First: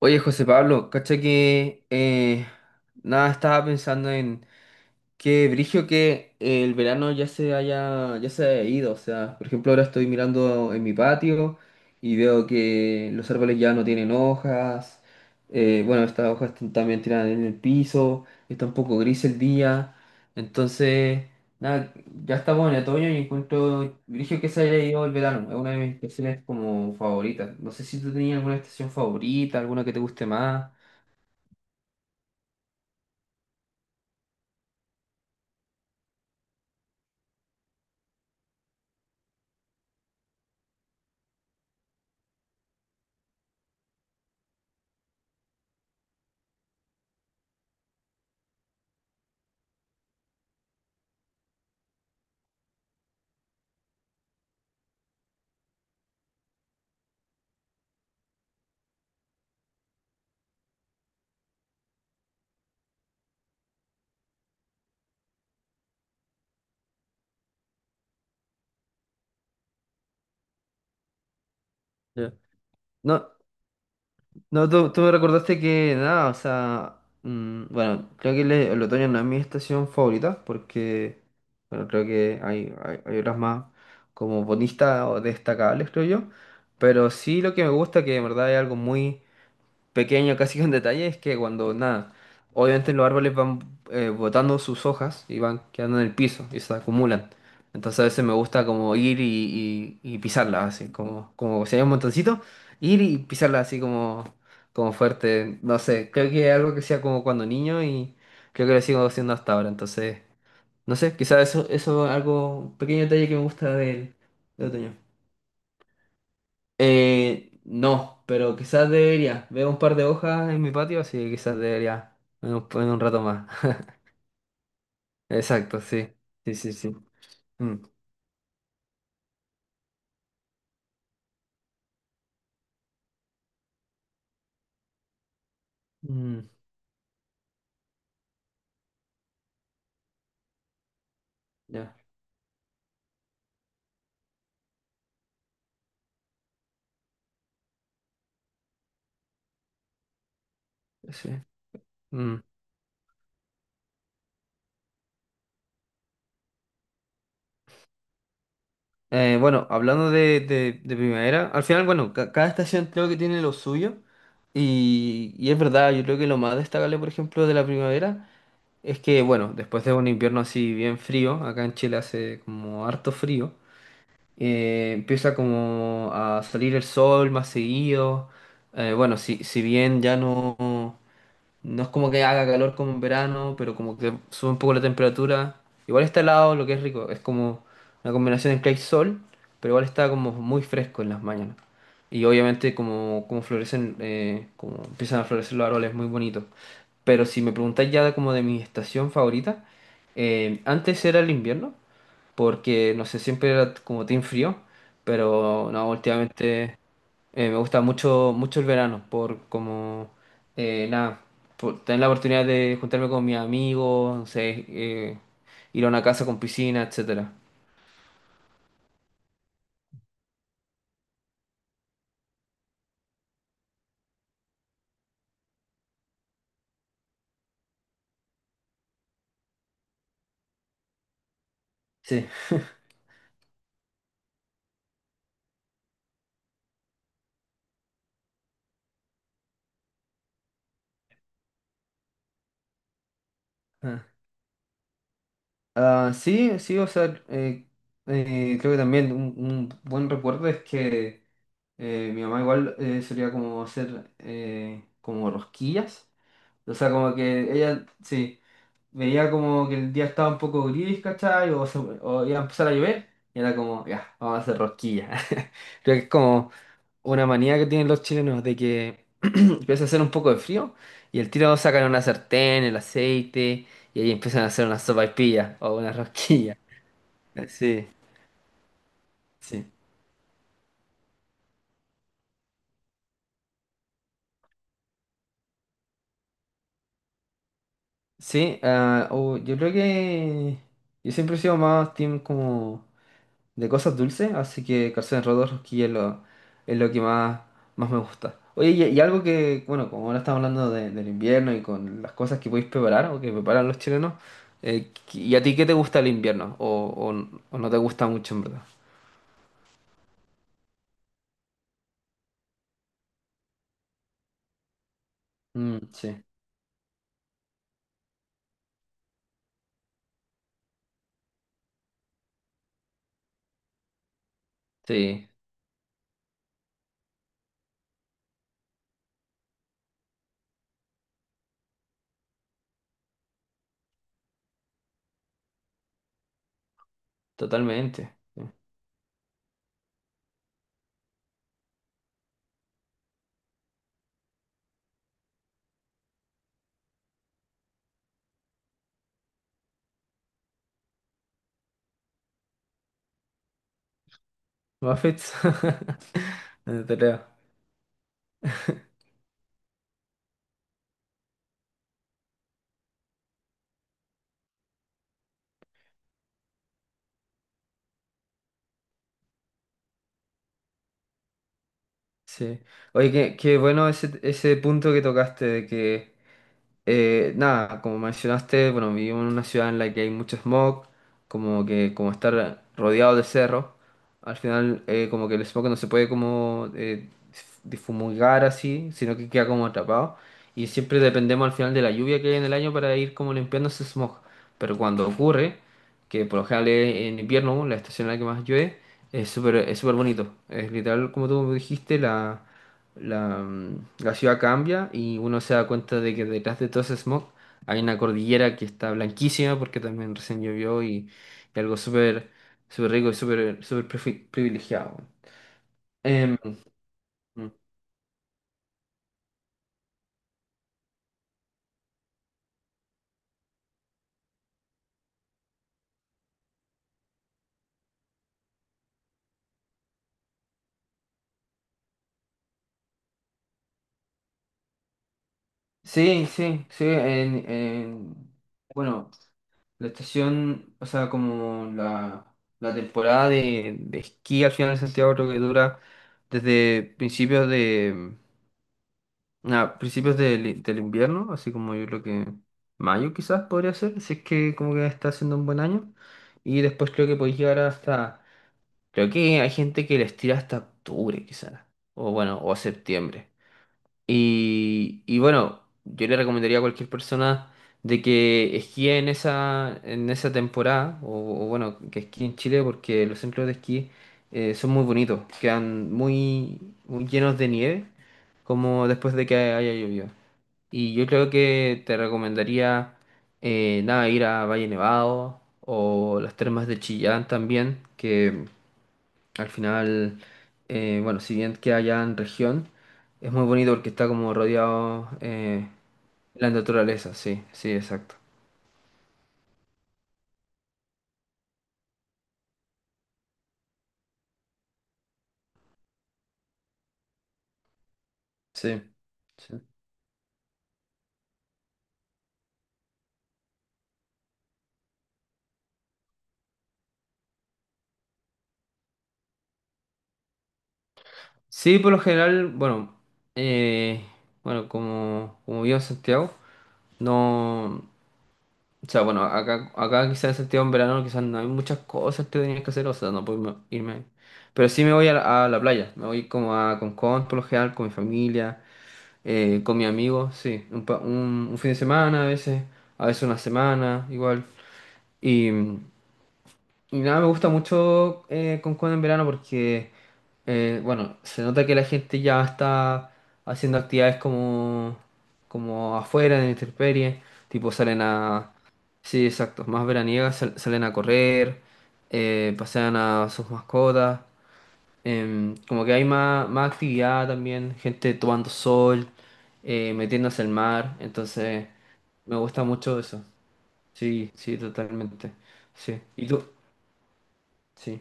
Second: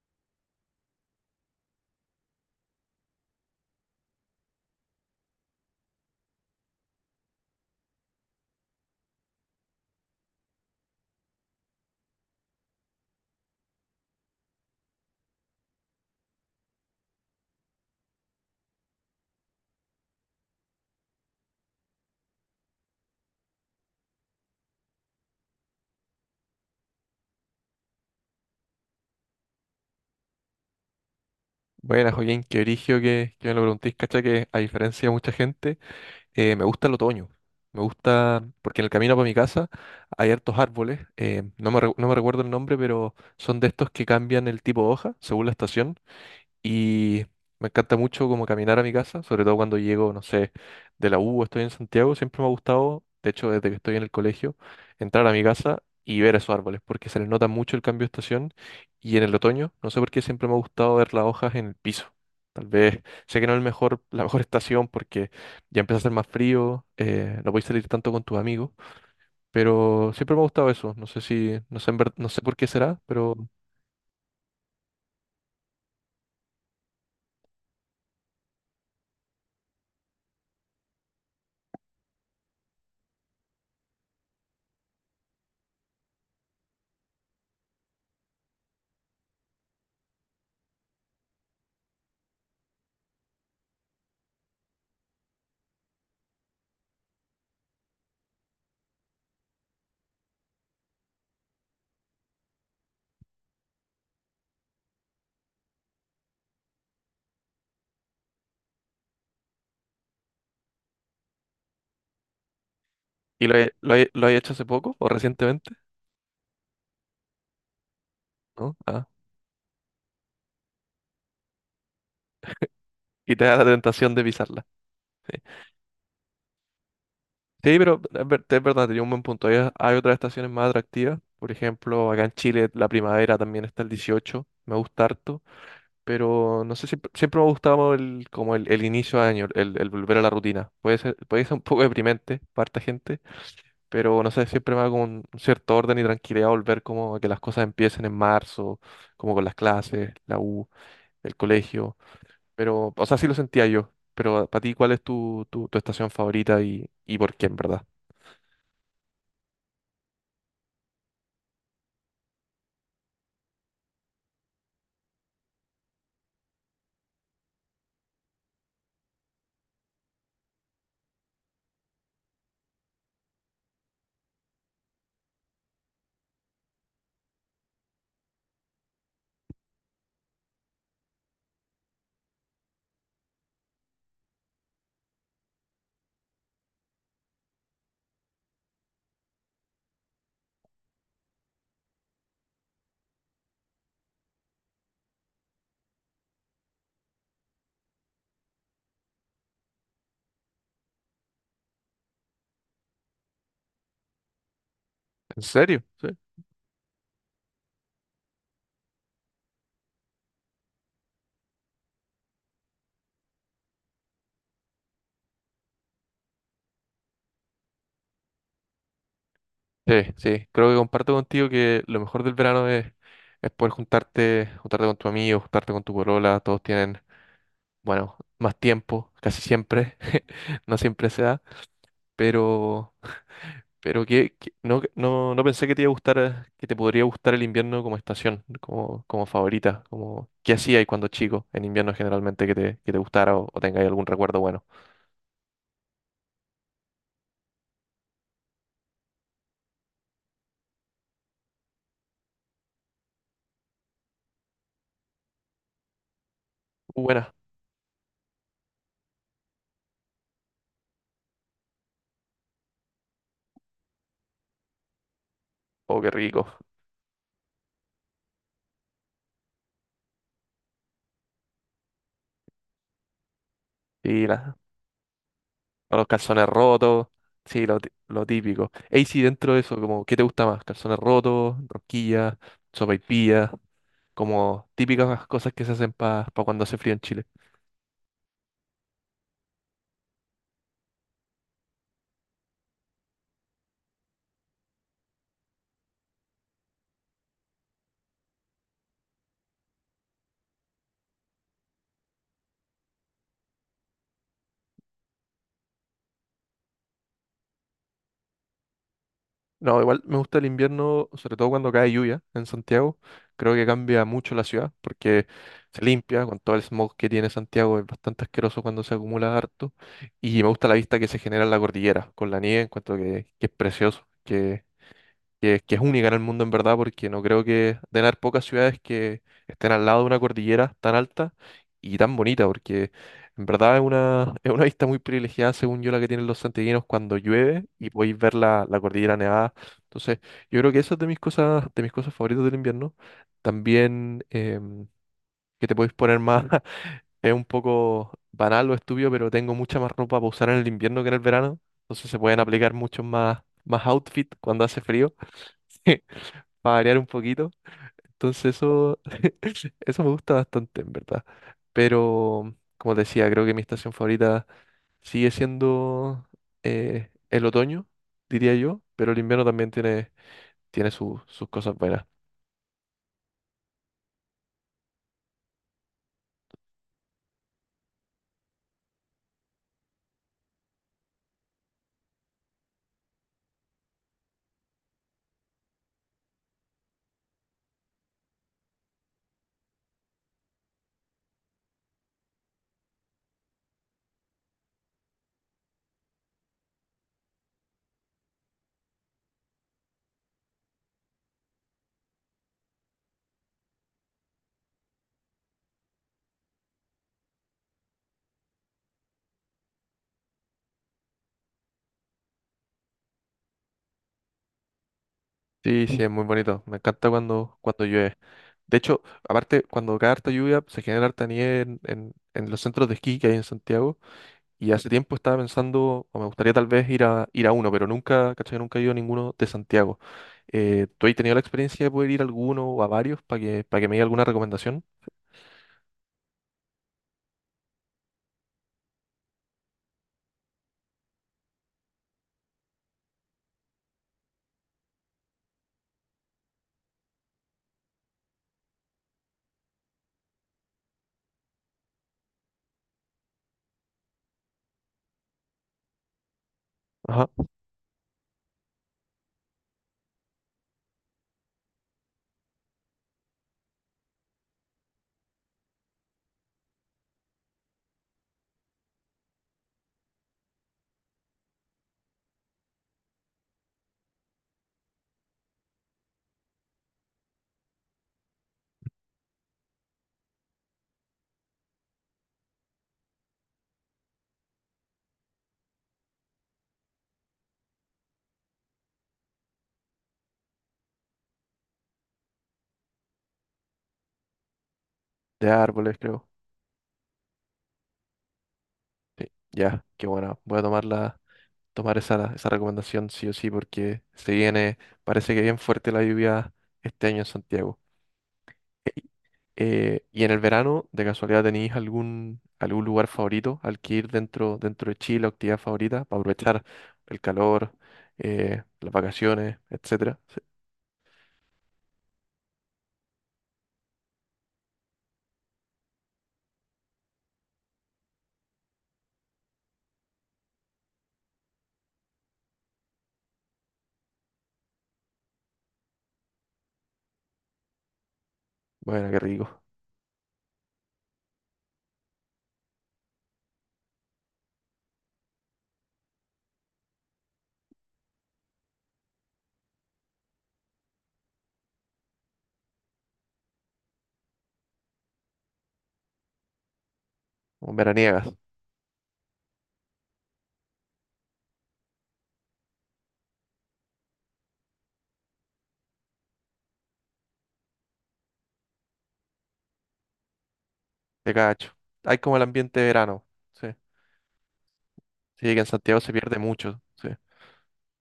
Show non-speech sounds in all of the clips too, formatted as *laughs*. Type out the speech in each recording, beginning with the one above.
Oye, José Pablo, cacha que nada, estaba pensando en, qué brillo que el verano ya se haya ido. O sea, por ejemplo, ahora estoy mirando en mi patio y veo que los árboles ya no tienen hojas. Bueno, estas hojas están también tiradas en el piso. Está un poco gris el día. Entonces, nada, ya estamos en otoño y encuentro brillo que se haya ido el verano. Es una de mis estaciones como favoritas. No sé si tú tenías alguna estación favorita, alguna que te guste más. Bueno, Joaquín, qué origio que me lo preguntéis, cacha que a diferencia de mucha gente, me gusta el otoño. Me gusta, porque en el camino para mi casa hay hartos árboles, no me recuerdo el nombre, pero son de estos que cambian el tipo de hoja según la estación. Y me encanta mucho como caminar a mi casa, sobre todo cuando llego, no sé, de la U, o estoy en Santiago, siempre me ha gustado, de hecho, desde que estoy en el colegio, entrar a mi casa y ver esos árboles, porque se les nota mucho el cambio de estación y en el otoño, no sé por qué siempre me ha gustado ver las hojas en el piso. Tal vez, sé que no es el mejor, *laughs* la mejor estación porque ya empieza a hacer más frío, no podéis salir tanto con tus amigos, pero siempre me ha gustado eso, no sé si, no sé, no Ya. sé por qué será, No. pero... No, tú me recordaste que nada, o sea, mm, bueno, creo que el otoño no es mi estación favorita porque, bueno, creo que hay otras más como bonistas o destacables, creo yo, pero sí lo que me gusta que de verdad es algo muy pequeño, casi un detalle, es que cuando nada, obviamente los árboles van botando sus hojas y van quedando en el piso y se acumulan. Entonces a veces me gusta como ir y pisarlas, así como, como si hay un montoncito, ir y pisarlas así como, como fuerte. No sé, creo que es algo que sea como cuando niño y creo que lo sigo haciendo hasta ahora. Entonces, no sé, quizás eso, eso es algo, un pequeño detalle que me ¿Y lo, he- gusta lo, he- del, lo has hecho hace del otoño. poco o recientemente? No, pero ¿No? quizás Ah. debería. Veo un par de hojas en mi patio, así que quizás debería en un rato Y te más. da la *laughs* tentación de pisarla. Exacto, sí. Sí, sí, sí. Mm. Sí, pero es verdad, tenía un buen punto. Hay otras estaciones más atractivas. Por ejemplo, acá en Chile la primavera también está el 18. Me gusta harto, Mm, pero no sé, siempre, siempre me ha gustado el, como el inicio de año, el volver a la rutina. Puede ser un poco ya, deprimente para harta gente, pero no sé, siempre me da como un cierto orden y tranquilidad volver como a que las cosas empiecen en marzo, como con las clases, la U, sí. el colegio. Mm. Pero, o sea, sí lo sentía yo. Pero para ti, ¿cuál es tu estación favorita y por qué, en verdad? Bueno, hablando de primavera, al final, bueno, cada estación creo que tiene lo suyo. Y es verdad, yo creo que lo más destacable, por ejemplo, de la primavera es que, bueno, después de un invierno así bien frío, acá en Chile hace como harto frío. Empieza como a salir el sol más seguido. Bueno, si, si bien ya no, no es como que haga calor como en verano, pero como que sube un poco la temperatura. Igual está helado, lo que es rico. Es como una combinación entre el sol, pero igual está como muy fresco en las mañanas. Y obviamente como, como florecen, como empiezan a florecer los árboles, muy bonito. Pero si me preguntáis ya como de mi estación favorita, antes era el invierno, porque no sé, siempre era como team frío, ¿En pero serio? no, Sí. últimamente me gusta mucho, mucho el verano, por como, nada, por tener la oportunidad de juntarme con mis amigos, no sé, ir a una casa con piscina, etcétera. Sí, sí, creo que comparto contigo que lo mejor del verano es poder juntarte, juntarte con tu amigo, juntarte con tu polola, todos tienen, bueno, más tiempo, casi siempre, *laughs* no siempre se da, Sí. pero, pero que- no, no, no pensé que te iba a gustar, que te podría gustar el invierno como estación, como, como favorita, como qué hacías cuando chico en invierno generalmente que te gustara o tengáis Ah, algún recuerdo bueno. ah, sí, sí, o sea, creo que también un buen recuerdo es que mi mamá igual solía como hacer como rosquillas. O sea, como Buenas, que ella, sí veía como que el día estaba un poco gris, ¿cachai? O, o iba a empezar a llover, y era como, ya, vamos a hacer rosquillas. *laughs* Creo que oh, es qué rico. como una manía que tienen los chilenos de que *clears throat* empieza a hacer un poco de frío y el tiro sacan una sartén, el aceite, y ahí Y empiezan a la- hacer una sopaipilla o una los calzones rosquilla. *laughs* rotos, sí, Sí, lo típico. Ey, sí, dentro de sí. eso, como, ¿qué te gusta más? Calzones rotos, rosquillas, sopaipillas, como típicas cosas que se hacen para cuando hace frío en Chile. Sí, ah, o yo creo que yo siempre he sido más team como de cosas dulces, así que calzones rotos, rosquillas es lo que más, más me gusta. Oye, y algo que, bueno, como ahora estamos hablando de- del invierno y con las cosas que podéis preparar o que preparan los chilenos, ¿y a ti qué te gusta el invierno? O no te gusta mucho, en verdad? No, igual me gusta el invierno, sobre todo cuando cae lluvia en Santiago. Creo que cambia mucho la ciudad porque Mm, se sí, limpia con todo el smog que tiene Santiago, es bastante asqueroso cuando se acumula harto. Y me gusta la vista que se genera en la cordillera con la nieve, encuentro que es precioso. sí, Que es única en el mundo en verdad, porque no creo que den haber pocas ciudades que estén al lado de una cordillera tan alta y tan bonita, porque en verdad es una vista muy privilegiada, según yo, la que tienen los santiaguinos cuando llueve y totalmente. podéis ver Sí. la, la cordillera nevada. Entonces, yo creo que eso es de mis cosas favoritas del invierno. También que te podéis poner más, *laughs* es un poco banal o estúpido, pero tengo mucha más ropa para usar en el invierno que en el verano. Entonces se pueden aplicar muchos más, más outfit cuando hace frío. Muffets. *laughs* *laughs* Para No te variar un creo. poquito. Entonces eso, *laughs* eso me gusta bastante, en verdad. Pero, como te decía, creo que mi estación favorita sigue siendo el otoño, diría yo, pero el invierno también tiene, sus cosas buenas. Sí. Oye, qué, qué bueno ese punto que tocaste de que nada, como mencionaste, bueno, vivimos en una ciudad en la que hay mucho smog, como que como estar rodeado de cerros al final como que el smog no se puede como difumigar así, sino que queda como atrapado. Y siempre dependemos al final de la lluvia que hay en el año para ir como limpiando ese smog. Pero cuando ocurre, que por lo general es en invierno, la estación en la que más llueve, es súper bonito. Es literal, como tú dijiste, la la, la ciudad cambia y uno se da cuenta de que detrás de todo ese smog hay una cordillera que está blanquísima porque también recién llovió y algo súper súper rico y súper súper privilegiado. Sí, sí, es muy Em, bonito. Me encanta cuando, cuando llueve. De hecho, aparte, cuando cae harta lluvia, se genera harta nieve en, en los centros de esquí que hay en Santiago. Y hace tiempo estaba pensando, o me gustaría tal vez ir a, ir a uno, pero nunca, ¿cachai? Nunca he ido a ninguno de Santiago. ¿Tú has tenido la experiencia de poder ir a alguno o a varios para que me diga alguna recomendación? sí, sí, sí. Bueno, la estación, o sea, como la temporada de esquí al final de Santiago creo que dura desde principios de a principios del, del invierno, así como yo creo que mayo quizás podría ser, si es que como que está haciendo un buen año. Y después creo que Ajá. podéis llegar hasta, creo que hay gente que les tira hasta octubre quizás, o bueno, o septiembre. Y bueno, yo le recomendaría a cualquier persona de que esquíe en esa temporada, o bueno, que esquíe en Chile porque los centros de esquí son muy bonitos, quedan muy, muy llenos de nieve, como después de que haya llovido. Y yo creo que te recomendaría nada, ir a Valle Nevado o las termas de Chillán también, que al final, bueno, si bien queda allá en región, es muy bonito porque está como rodeado De árboles, creo. de la naturaleza, sí, sí, exacto. Sí, ya, qué bueno. Voy a tomar la, tomar esa, esa recomendación sí o sí, porque se viene, parece que bien fuerte la lluvia este año en Santiago. Sí, sí. Y en el verano, de casualidad, ¿tenéis algún, algún lugar favorito al que ir dentro, dentro de Chile, o actividad favorita, para aprovechar el calor, las vacaciones, etcétera? Sí. Sí, por lo general, bueno, eh, bueno, como, como vivo en Santiago, no. O sea, bueno, acá, acá quizás en Santiago en verano quizás no hay muchas cosas que tenías que hacer, o sea, no puedo irme. Pero sí me voy a la playa, me voy como a Concón por lo general, con mi familia, Bueno, qué rico. con mis amigos, sí, un, un fin de semana a veces una semana, igual. Y, y nada, me gusta mucho Concón en verano porque, bueno, se nota que la gente ya está haciendo actividades como, como afuera, en la intemperie, tipo Como salen veraniegas, a... Sí, exacto, más veraniegas, salen a correr, pasean a sus mascotas, em, como que hay más, más actividad también, gente tomando sol, metiéndose al mar, de entonces cacho. Hay como me el gusta ambiente de mucho verano. eso. Sí. Sí, sí, totalmente. Sí, que en Sí. Santiago se ¿Y pierde tú? mucho. Sí. Sí.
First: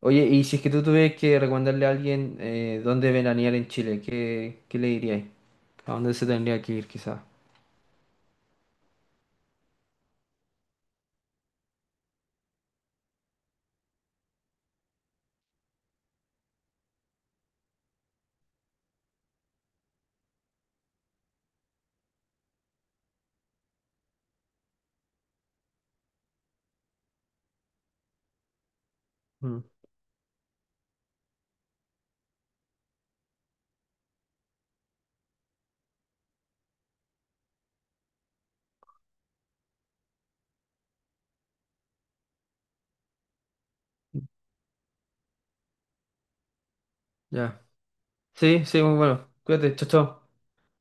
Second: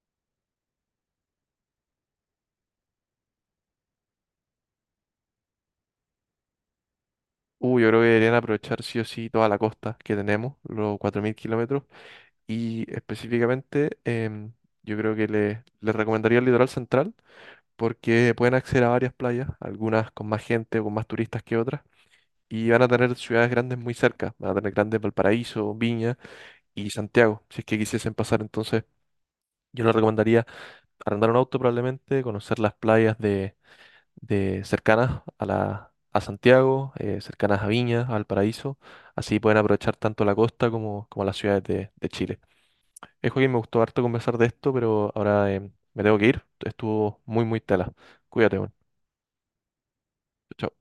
Oye, y si es que tú tuvieras que recomendarle a alguien dónde veranear en Chile, ¿qué, qué le dirías? ¿A dónde se tendría que ir quizás? Yo creo que deberían aprovechar sí o sí toda la costa que tenemos, los 4.000 kilómetros. Y específicamente, yo creo que le recomendaría el litoral central porque pueden acceder a varias playas, algunas con más gente o con más turistas que otras, y van a tener ciudades grandes muy cerca, van a tener grandes Valparaíso, Viña y Santiago, si es que quisiesen pasar. Entonces, Mm, yo les recomendaría arrendar un auto probablemente, conocer las playas de cercanas a la... a Santiago, cercanas a Viña, a Valparaíso, así pueden aprovechar tanto la costa como, como las ciudades de Chile. Es Joaquín, me gustó harto conversar de esto, pero ahora me tengo que ir. Estuvo muy, muy ya. tela. Cuídate, Sí, bueno. sí, muy bueno. Cuídate, chao, chao. Chao.